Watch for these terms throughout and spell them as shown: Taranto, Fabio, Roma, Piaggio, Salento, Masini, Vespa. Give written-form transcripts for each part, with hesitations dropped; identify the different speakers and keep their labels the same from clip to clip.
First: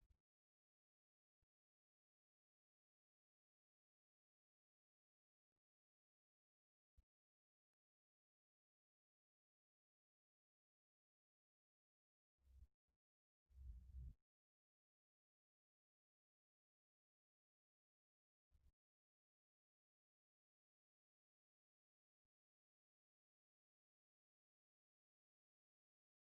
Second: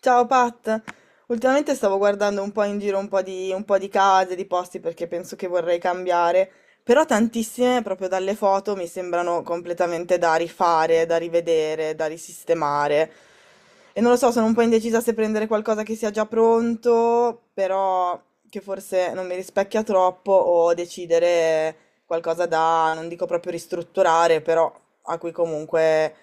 Speaker 1: Ciao Pat, ultimamente stavo guardando un po' in giro un po' di case, di posti perché penso che vorrei cambiare, però tantissime proprio dalle foto mi sembrano completamente da rifare, da rivedere, da risistemare. E non lo so, sono un po' indecisa se prendere qualcosa che sia già pronto, però che forse non mi rispecchia troppo, o decidere qualcosa da, non dico proprio ristrutturare, però a cui comunque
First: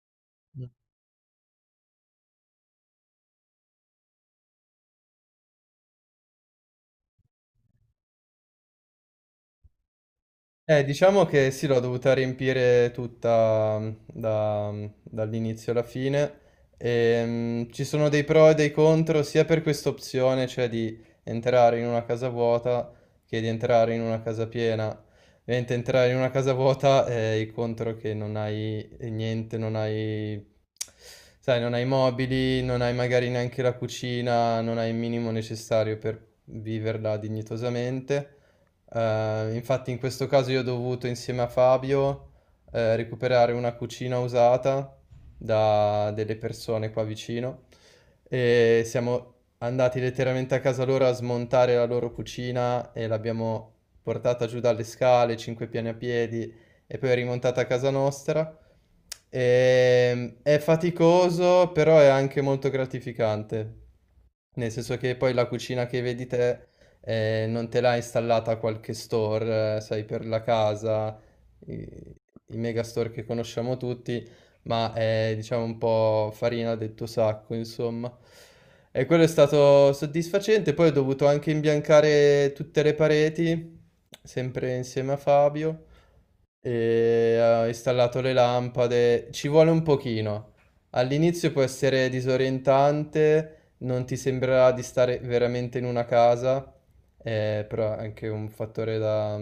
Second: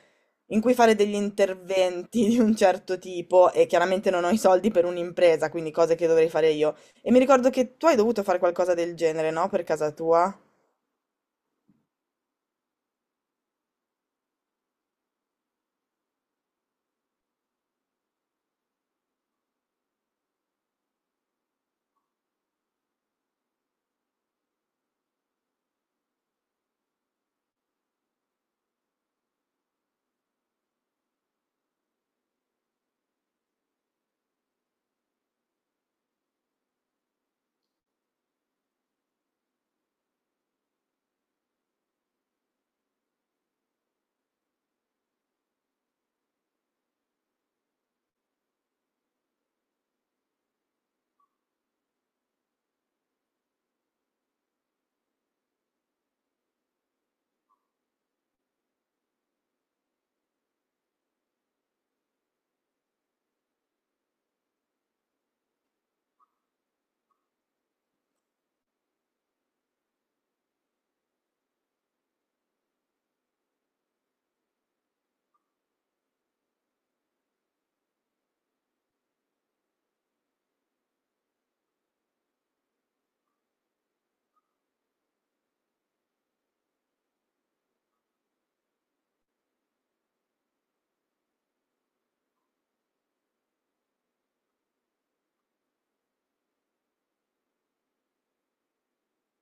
Speaker 1: in cui fare degli interventi di un certo tipo e chiaramente non ho i soldi per un'impresa, quindi cose che dovrei fare io. E mi ricordo che tu hai dovuto fare qualcosa del genere, no? Per casa tua?
Speaker 2: Diciamo che sì, l'ho dovuta riempire tutta mm, dall'inizio alla fine. Ci sono dei pro e dei contro sia per questa opzione, cioè di entrare in una casa vuota, che di entrare in una casa piena. Ovviamente entrare in una casa vuota è il contro che non hai niente, non hai, sai, non hai mobili, non hai magari neanche la cucina, non hai il minimo necessario per viverla dignitosamente. Infatti in questo caso io ho dovuto, insieme a Fabio, recuperare una cucina usata da delle persone qua vicino, e siamo andati letteralmente a casa loro a smontare la loro cucina e l'abbiamo portata giù dalle scale, cinque piani a piedi, e poi rimontata a casa nostra. È faticoso, però è anche molto gratificante. Nel senso che poi la cucina che vedi te non te l'ha installata a qualche store, sai, per la casa, i, i megastore che conosciamo tutti, ma è, diciamo, un po' farina del tuo sacco, insomma. E quello è stato soddisfacente. Poi ho dovuto anche imbiancare tutte le pareti, sempre insieme a Fabio, e ho installato le lampade. Ci vuole un pochino. All'inizio può essere disorientante, non ti sembrerà di stare veramente in una casa, però è anche un fattore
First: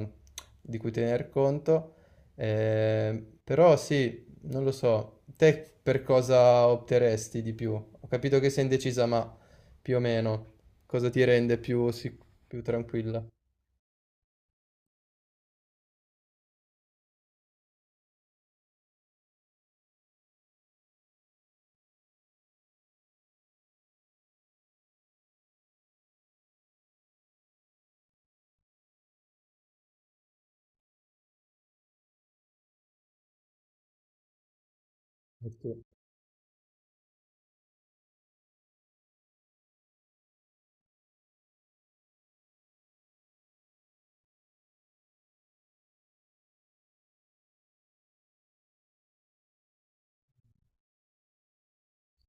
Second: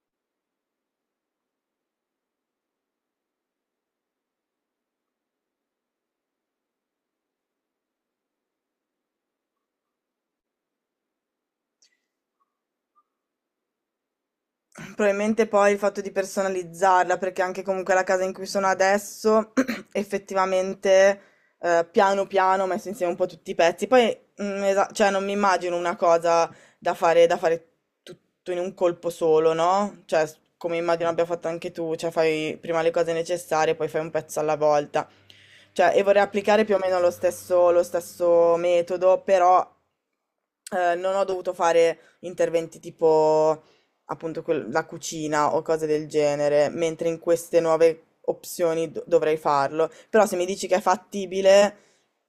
Speaker 2: di cui tener conto. Però sì, non lo so. Te per cosa opteresti di più? Ho capito che sei indecisa, ma più o meno cosa ti rende più, più tranquilla?
Speaker 1: Probabilmente poi il fatto di personalizzarla, perché anche comunque la casa in cui sono adesso, effettivamente, piano piano ho messo insieme un po' tutti i pezzi. Poi, cioè, non mi immagino una cosa da fare tutto in un colpo solo, no? Cioè, come immagino abbia fatto anche tu, cioè fai prima le cose necessarie, poi fai un pezzo alla volta.
Speaker 2: Ok.
Speaker 1: Cioè, e vorrei applicare più o meno lo stesso metodo, però non ho dovuto fare interventi tipo la cucina o cose del genere, mentre in queste nuove opzioni dovrei farlo. Però se mi dici che è fattibile,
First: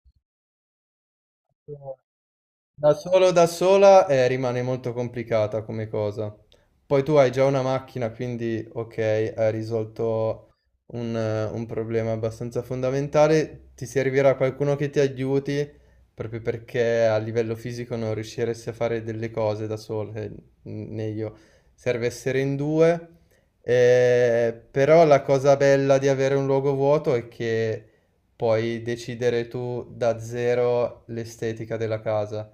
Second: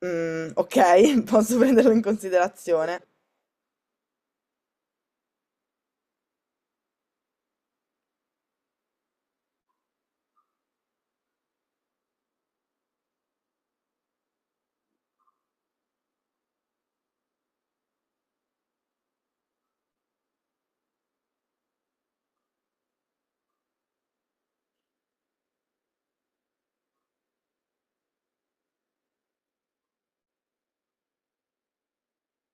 Speaker 1: mm, ok, posso prenderlo in
Speaker 2: Da
Speaker 1: considerazione.
Speaker 2: solo, da sola, rimane molto complicata come cosa. Poi tu hai già una macchina, quindi ok, hai risolto un problema abbastanza fondamentale. Ti servirà qualcuno che ti aiuti, proprio perché a livello fisico non riusciresti a fare delle cose da solo, né io. Serve essere in due. Però la cosa bella di avere un luogo vuoto è che puoi decidere tu da zero l'estetica della casa,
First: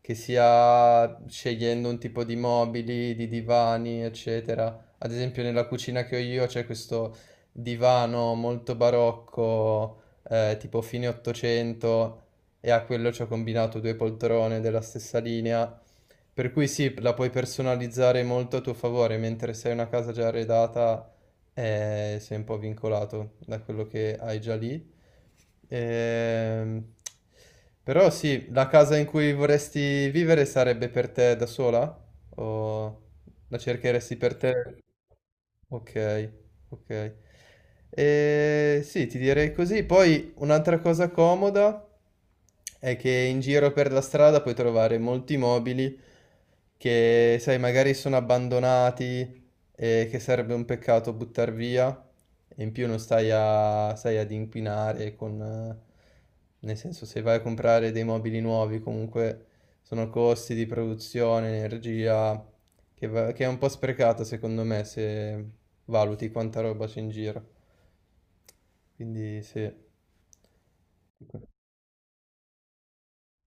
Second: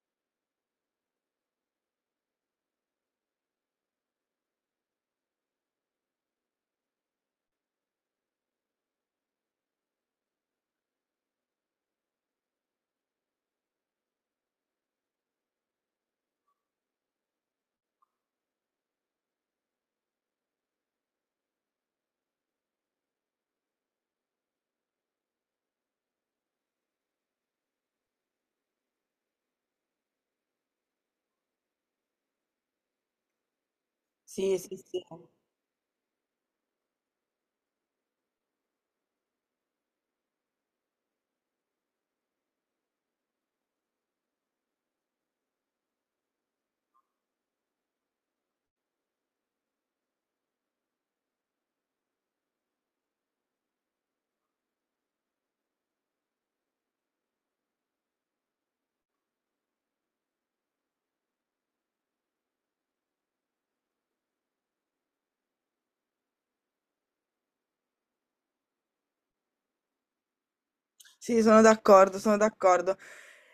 Speaker 2: che sia scegliendo un tipo di mobili, di divani, eccetera. Ad esempio, nella cucina che ho io c'è questo divano molto barocco, tipo fine 800, e a quello ci ho combinato due poltrone della stessa linea. Per cui sì, la puoi personalizzare molto a tuo favore, mentre se hai una casa già arredata, sei un po' vincolato da quello che hai già lì. Ehm, Però sì, la casa in cui vorresti vivere sarebbe per te da sola? O la cercheresti per
Speaker 1: Sì,
Speaker 2: te?
Speaker 1: sì, sì.
Speaker 2: Ok, ok. Sì, ti direi così. Poi un'altra cosa comoda è che in giro per la strada puoi trovare molti mobili che, sai, magari sono abbandonati, e che sarebbe un peccato buttar via, e in più non stai, stai ad inquinare con... nel senso, se vai a comprare dei mobili nuovi, comunque sono costi di produzione, energia, che, che è un po' sprecata secondo me se valuti quanta roba c'è in giro. Quindi sì. Ok.
Speaker 1: Sì, sono d'accordo, sono d'accordo.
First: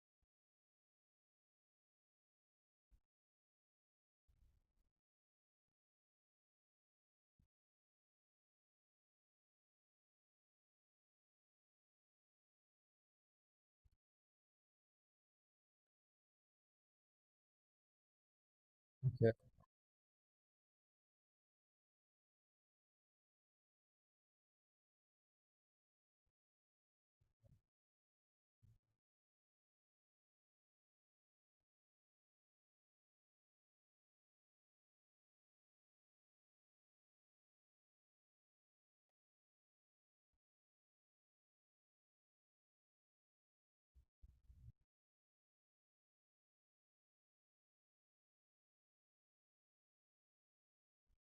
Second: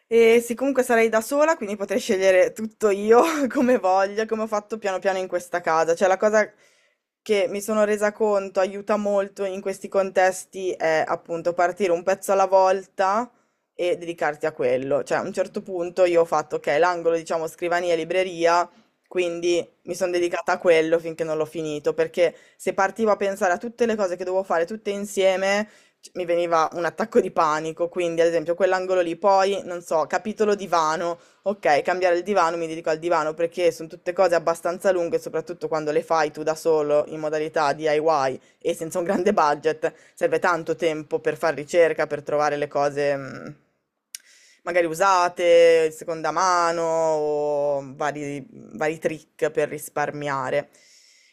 Speaker 1: E sì, comunque sarei da sola, quindi potrei scegliere tutto io come voglio, come ho fatto piano piano in questa casa. Cioè, la cosa che mi sono resa conto aiuta molto in questi contesti è appunto partire un pezzo alla volta e dedicarti a quello. Cioè, a un certo punto io ho fatto, ok, l'angolo, diciamo, scrivania e libreria, quindi mi sono dedicata a quello finché non l'ho finito, perché se partivo a pensare a tutte le cose che dovevo fare tutte insieme mi veniva un attacco di panico, quindi ad esempio quell'angolo lì, poi non so, capitolo divano, ok, cambiare il divano, mi dedico al divano perché sono tutte cose abbastanza lunghe, soprattutto quando le fai tu da solo in modalità DIY e senza un grande budget serve tanto tempo per fare ricerca, per trovare le cose magari usate, seconda mano o vari trick per risparmiare.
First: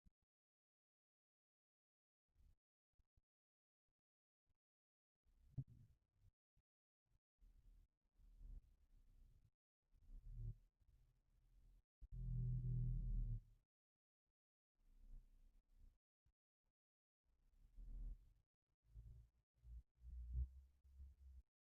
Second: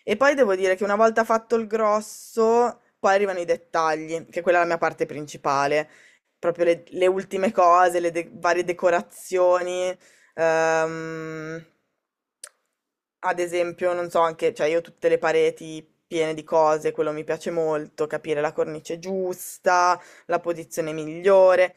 Speaker 1: E poi devo dire che una volta fatto il grosso, poi arrivano i dettagli, che quella è la mia parte principale, proprio le ultime cose, varie decorazioni, Ehm, ad esempio, non so, anche, cioè io ho tutte le pareti piene di cose, quello mi piace molto, capire la cornice giusta, la posizione migliore.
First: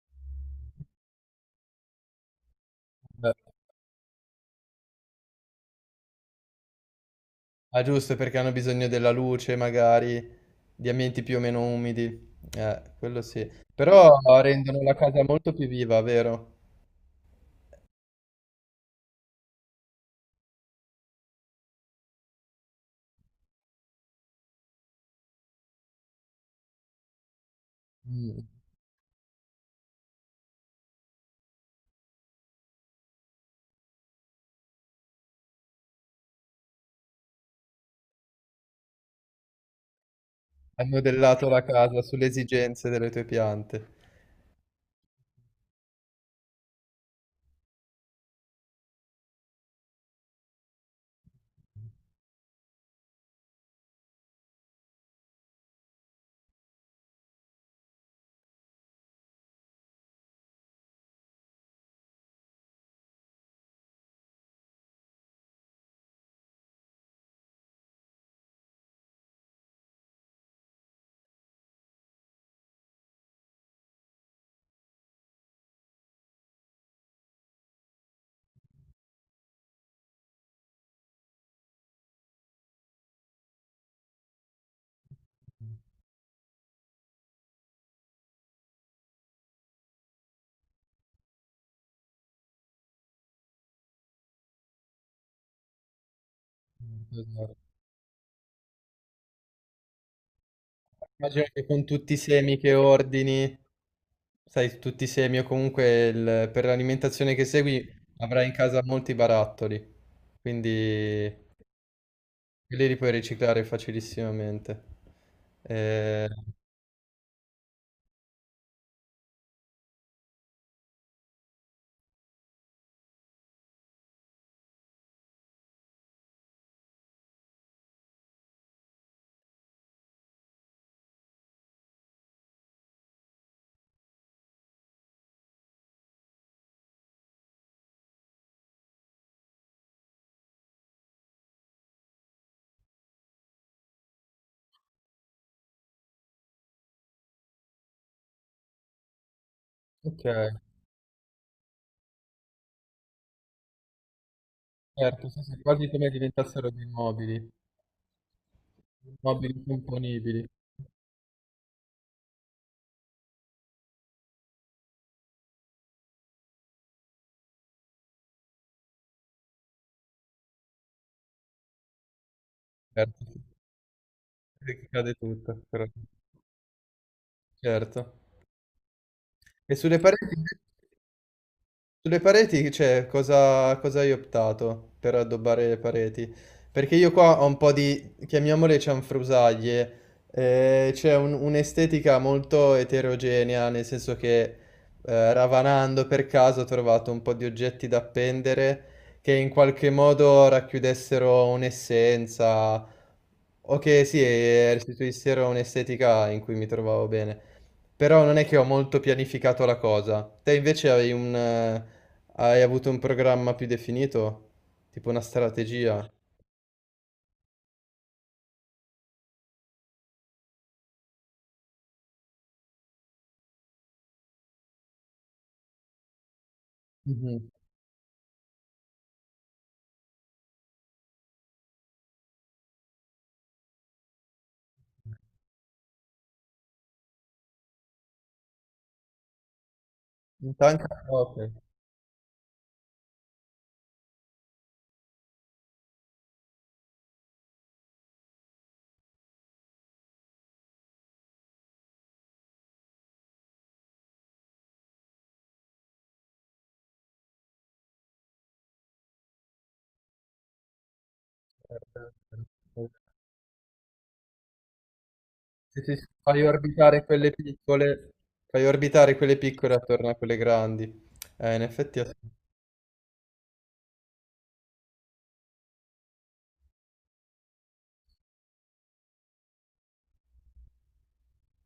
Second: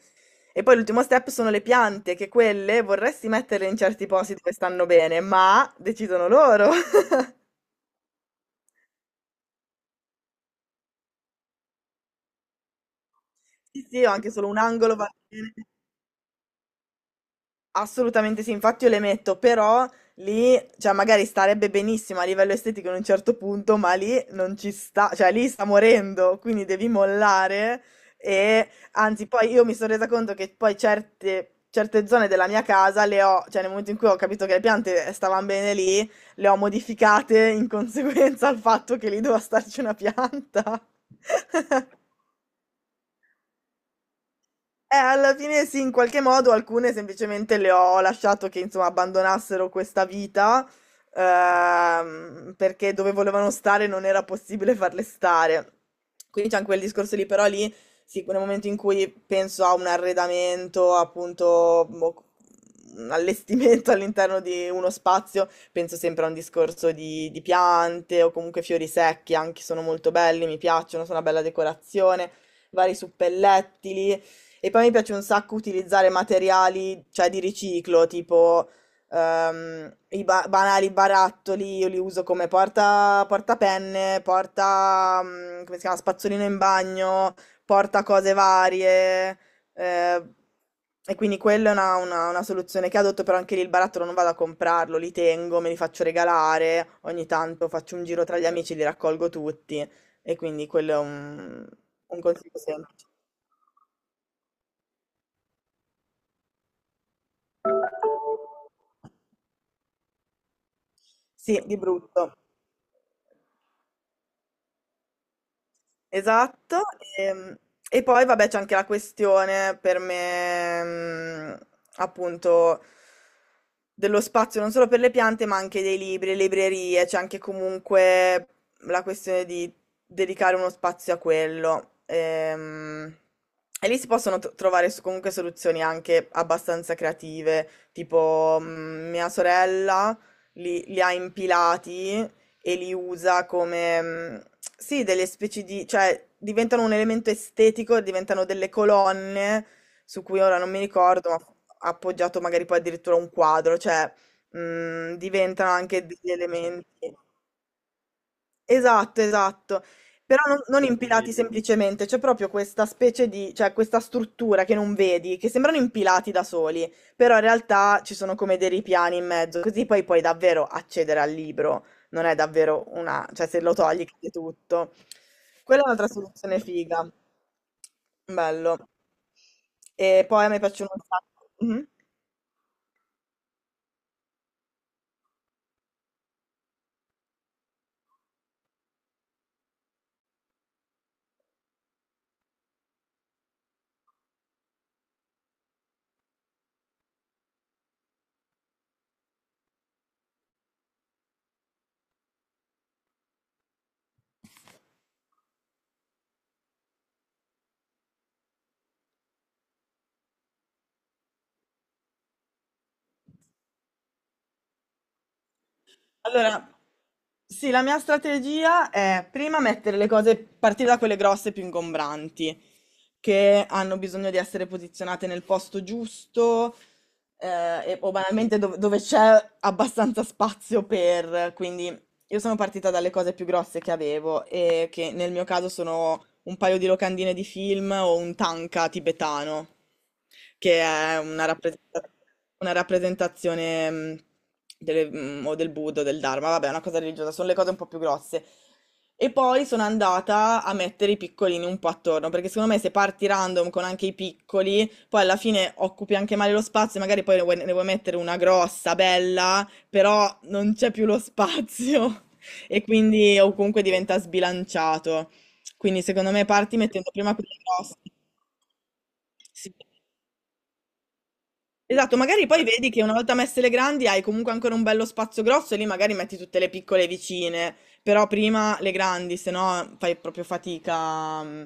Speaker 1: E poi l'ultimo step sono le piante, che quelle vorresti
Speaker 2: Beh,
Speaker 1: metterle in certi posti dove stanno bene, ma decidono loro.
Speaker 2: ah, giusto, perché hanno bisogno della luce, magari, di ambienti più o meno umidi. Quello sì.
Speaker 1: Sì, sì,
Speaker 2: Però
Speaker 1: ho anche solo un
Speaker 2: rendono la
Speaker 1: angolo va
Speaker 2: casa molto
Speaker 1: bene.
Speaker 2: più viva, vero?
Speaker 1: Assolutamente sì, infatti io le metto, però lì, cioè magari starebbe benissimo a livello estetico in un certo punto, ma lì non ci sta, cioè lì sta morendo, quindi devi mollare
Speaker 2: Mm,
Speaker 1: e anzi poi io mi sono resa conto che poi certe zone della mia casa le ho, cioè nel momento in cui ho capito che le piante stavano bene lì, le ho modificate in conseguenza al fatto che lì doveva starci una pianta.
Speaker 2: hai modellato la casa sulle esigenze delle tue piante.
Speaker 1: Alla fine sì, in qualche modo alcune semplicemente le ho lasciato che insomma abbandonassero questa vita perché dove volevano stare non era possibile farle stare. Quindi c'è anche quel discorso lì, però lì sì, nel momento in cui penso a un arredamento, appunto, un allestimento all'interno di uno spazio, penso sempre a un discorso di piante o comunque fiori secchi, anche sono molto belli, mi piacciono, sono una bella decorazione, vari suppellettili. E poi mi piace un sacco utilizzare materiali, cioè di riciclo, tipo banali barattoli, io li uso come porta, portapenne, porta, mm, come si chiama, spazzolino in bagno, porta cose varie. Eh, e quindi quella è una soluzione che adotto, però anche lì il barattolo non vado a comprarlo, li tengo, me li faccio regalare, ogni
Speaker 2: Esatto.
Speaker 1: tanto faccio un giro tra gli amici, li raccolgo tutti. E quindi quello è
Speaker 2: Immagino che con tutti i
Speaker 1: un
Speaker 2: semi
Speaker 1: consiglio
Speaker 2: che
Speaker 1: semplice.
Speaker 2: ordini, sai, tutti i semi o comunque per l'alimentazione che segui avrai in casa molti barattoli, quindi
Speaker 1: Sì, di brutto.
Speaker 2: quelli li puoi riciclare facilissimamente. Eh,
Speaker 1: Esatto, ehm, e, poi vabbè c'è anche la questione per me, mm, appunto, dello spazio non solo per le piante, ma anche dei libri, le librerie, c'è anche comunque la questione di dedicare uno spazio a quello. E lì si possono trovare comunque soluzioni anche abbastanza creative, tipo mm, mia sorella li ha impilati e li usa come, mm, sì, delle specie di, cioè diventano un elemento estetico, diventano delle colonne su
Speaker 2: ok,
Speaker 1: cui ora non mi ricordo, ma appoggiato magari poi addirittura a un quadro, cioè mm,
Speaker 2: certo, sì, sì,
Speaker 1: diventano
Speaker 2: quasi
Speaker 1: anche
Speaker 2: come
Speaker 1: degli
Speaker 2: diventassero dei
Speaker 1: elementi.
Speaker 2: mobili,
Speaker 1: Esatto,
Speaker 2: mobili
Speaker 1: esatto.
Speaker 2: componibili.
Speaker 1: Però non, non impilati. Quindi, semplicemente, c'è proprio questa specie di, cioè questa struttura che non vedi, che sembrano impilati da soli, però in realtà ci sono come dei ripiani in mezzo, così poi puoi davvero accedere al libro, non è davvero
Speaker 2: Certo,
Speaker 1: una, cioè se lo togli cade
Speaker 2: sì,
Speaker 1: tutto.
Speaker 2: cade tutto,
Speaker 1: Quella
Speaker 2: però
Speaker 1: è un'altra soluzione figa.
Speaker 2: certo.
Speaker 1: Bello.
Speaker 2: E sulle
Speaker 1: E
Speaker 2: pareti?
Speaker 1: poi a me piacciono un sacco. Mhm.
Speaker 2: Sulle pareti, cioè, cosa, cosa hai optato per addobbare le pareti? Perché io qua ho un po' di, chiamiamole cianfrusaglie, c'è un'estetica molto eterogenea, nel senso che ravanando per caso ho trovato un po' di oggetti da appendere che in qualche modo racchiudessero un'essenza, o che sì, restituissero un'estetica in cui mi trovavo bene. Però non è che ho molto pianificato la cosa. Te invece hai un, hai avuto un programma più definito? Tipo una strategia?
Speaker 1: Allora, sì, la mia strategia è prima mettere le cose, partire da quelle grosse più ingombranti, che hanno bisogno di essere posizionate nel posto giusto,
Speaker 2: Mhm.
Speaker 1: o banalmente dove c'è abbastanza spazio per, quindi io sono partita dalle cose più grosse che avevo e che nel mio caso sono un paio di locandine di film o un tanka tibetano,
Speaker 2: In
Speaker 1: che
Speaker 2: tanca?
Speaker 1: è
Speaker 2: Ok.
Speaker 1: una una rappresentazione o del Buddha o del Dharma, vabbè, è una cosa religiosa, sono le cose un po' più grosse. E poi sono andata a mettere i piccolini un po' attorno, perché secondo me se parti random con anche i piccoli, poi alla fine occupi anche male lo spazio, e magari poi ne vuoi mettere una grossa, bella però non c'è più lo spazio e quindi o comunque diventa sbilanciato.
Speaker 2: Sì, sì,
Speaker 1: Quindi
Speaker 2: sì.
Speaker 1: secondo
Speaker 2: Fai
Speaker 1: me parti
Speaker 2: orbitare
Speaker 1: mettendo
Speaker 2: quelle
Speaker 1: prima quelle grosse.
Speaker 2: piccole, fai orbitare quelle piccole
Speaker 1: Sì.
Speaker 2: attorno a quelle grandi. In effetti ha
Speaker 1: Esatto, magari poi vedi che una volta messe le grandi hai comunque ancora un bello spazio grosso e lì magari metti tutte le piccole vicine, però prima le grandi, se no fai proprio fatica mm,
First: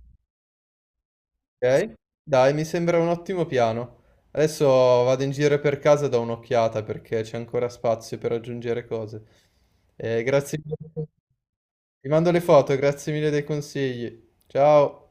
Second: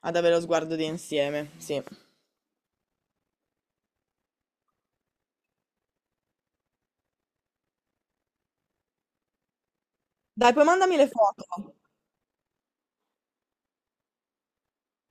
Speaker 1: ad avere lo sguardo di insieme. Sì.
Speaker 2: ok? Dai, mi sembra un ottimo piano. Adesso vado in giro per casa e do un'occhiata perché c'è ancora spazio per aggiungere cose.
Speaker 1: Dai,
Speaker 2: Grazie
Speaker 1: poi mandami
Speaker 2: mille.
Speaker 1: le foto.
Speaker 2: Ti mando le foto, grazie mille dei consigli. Ciao.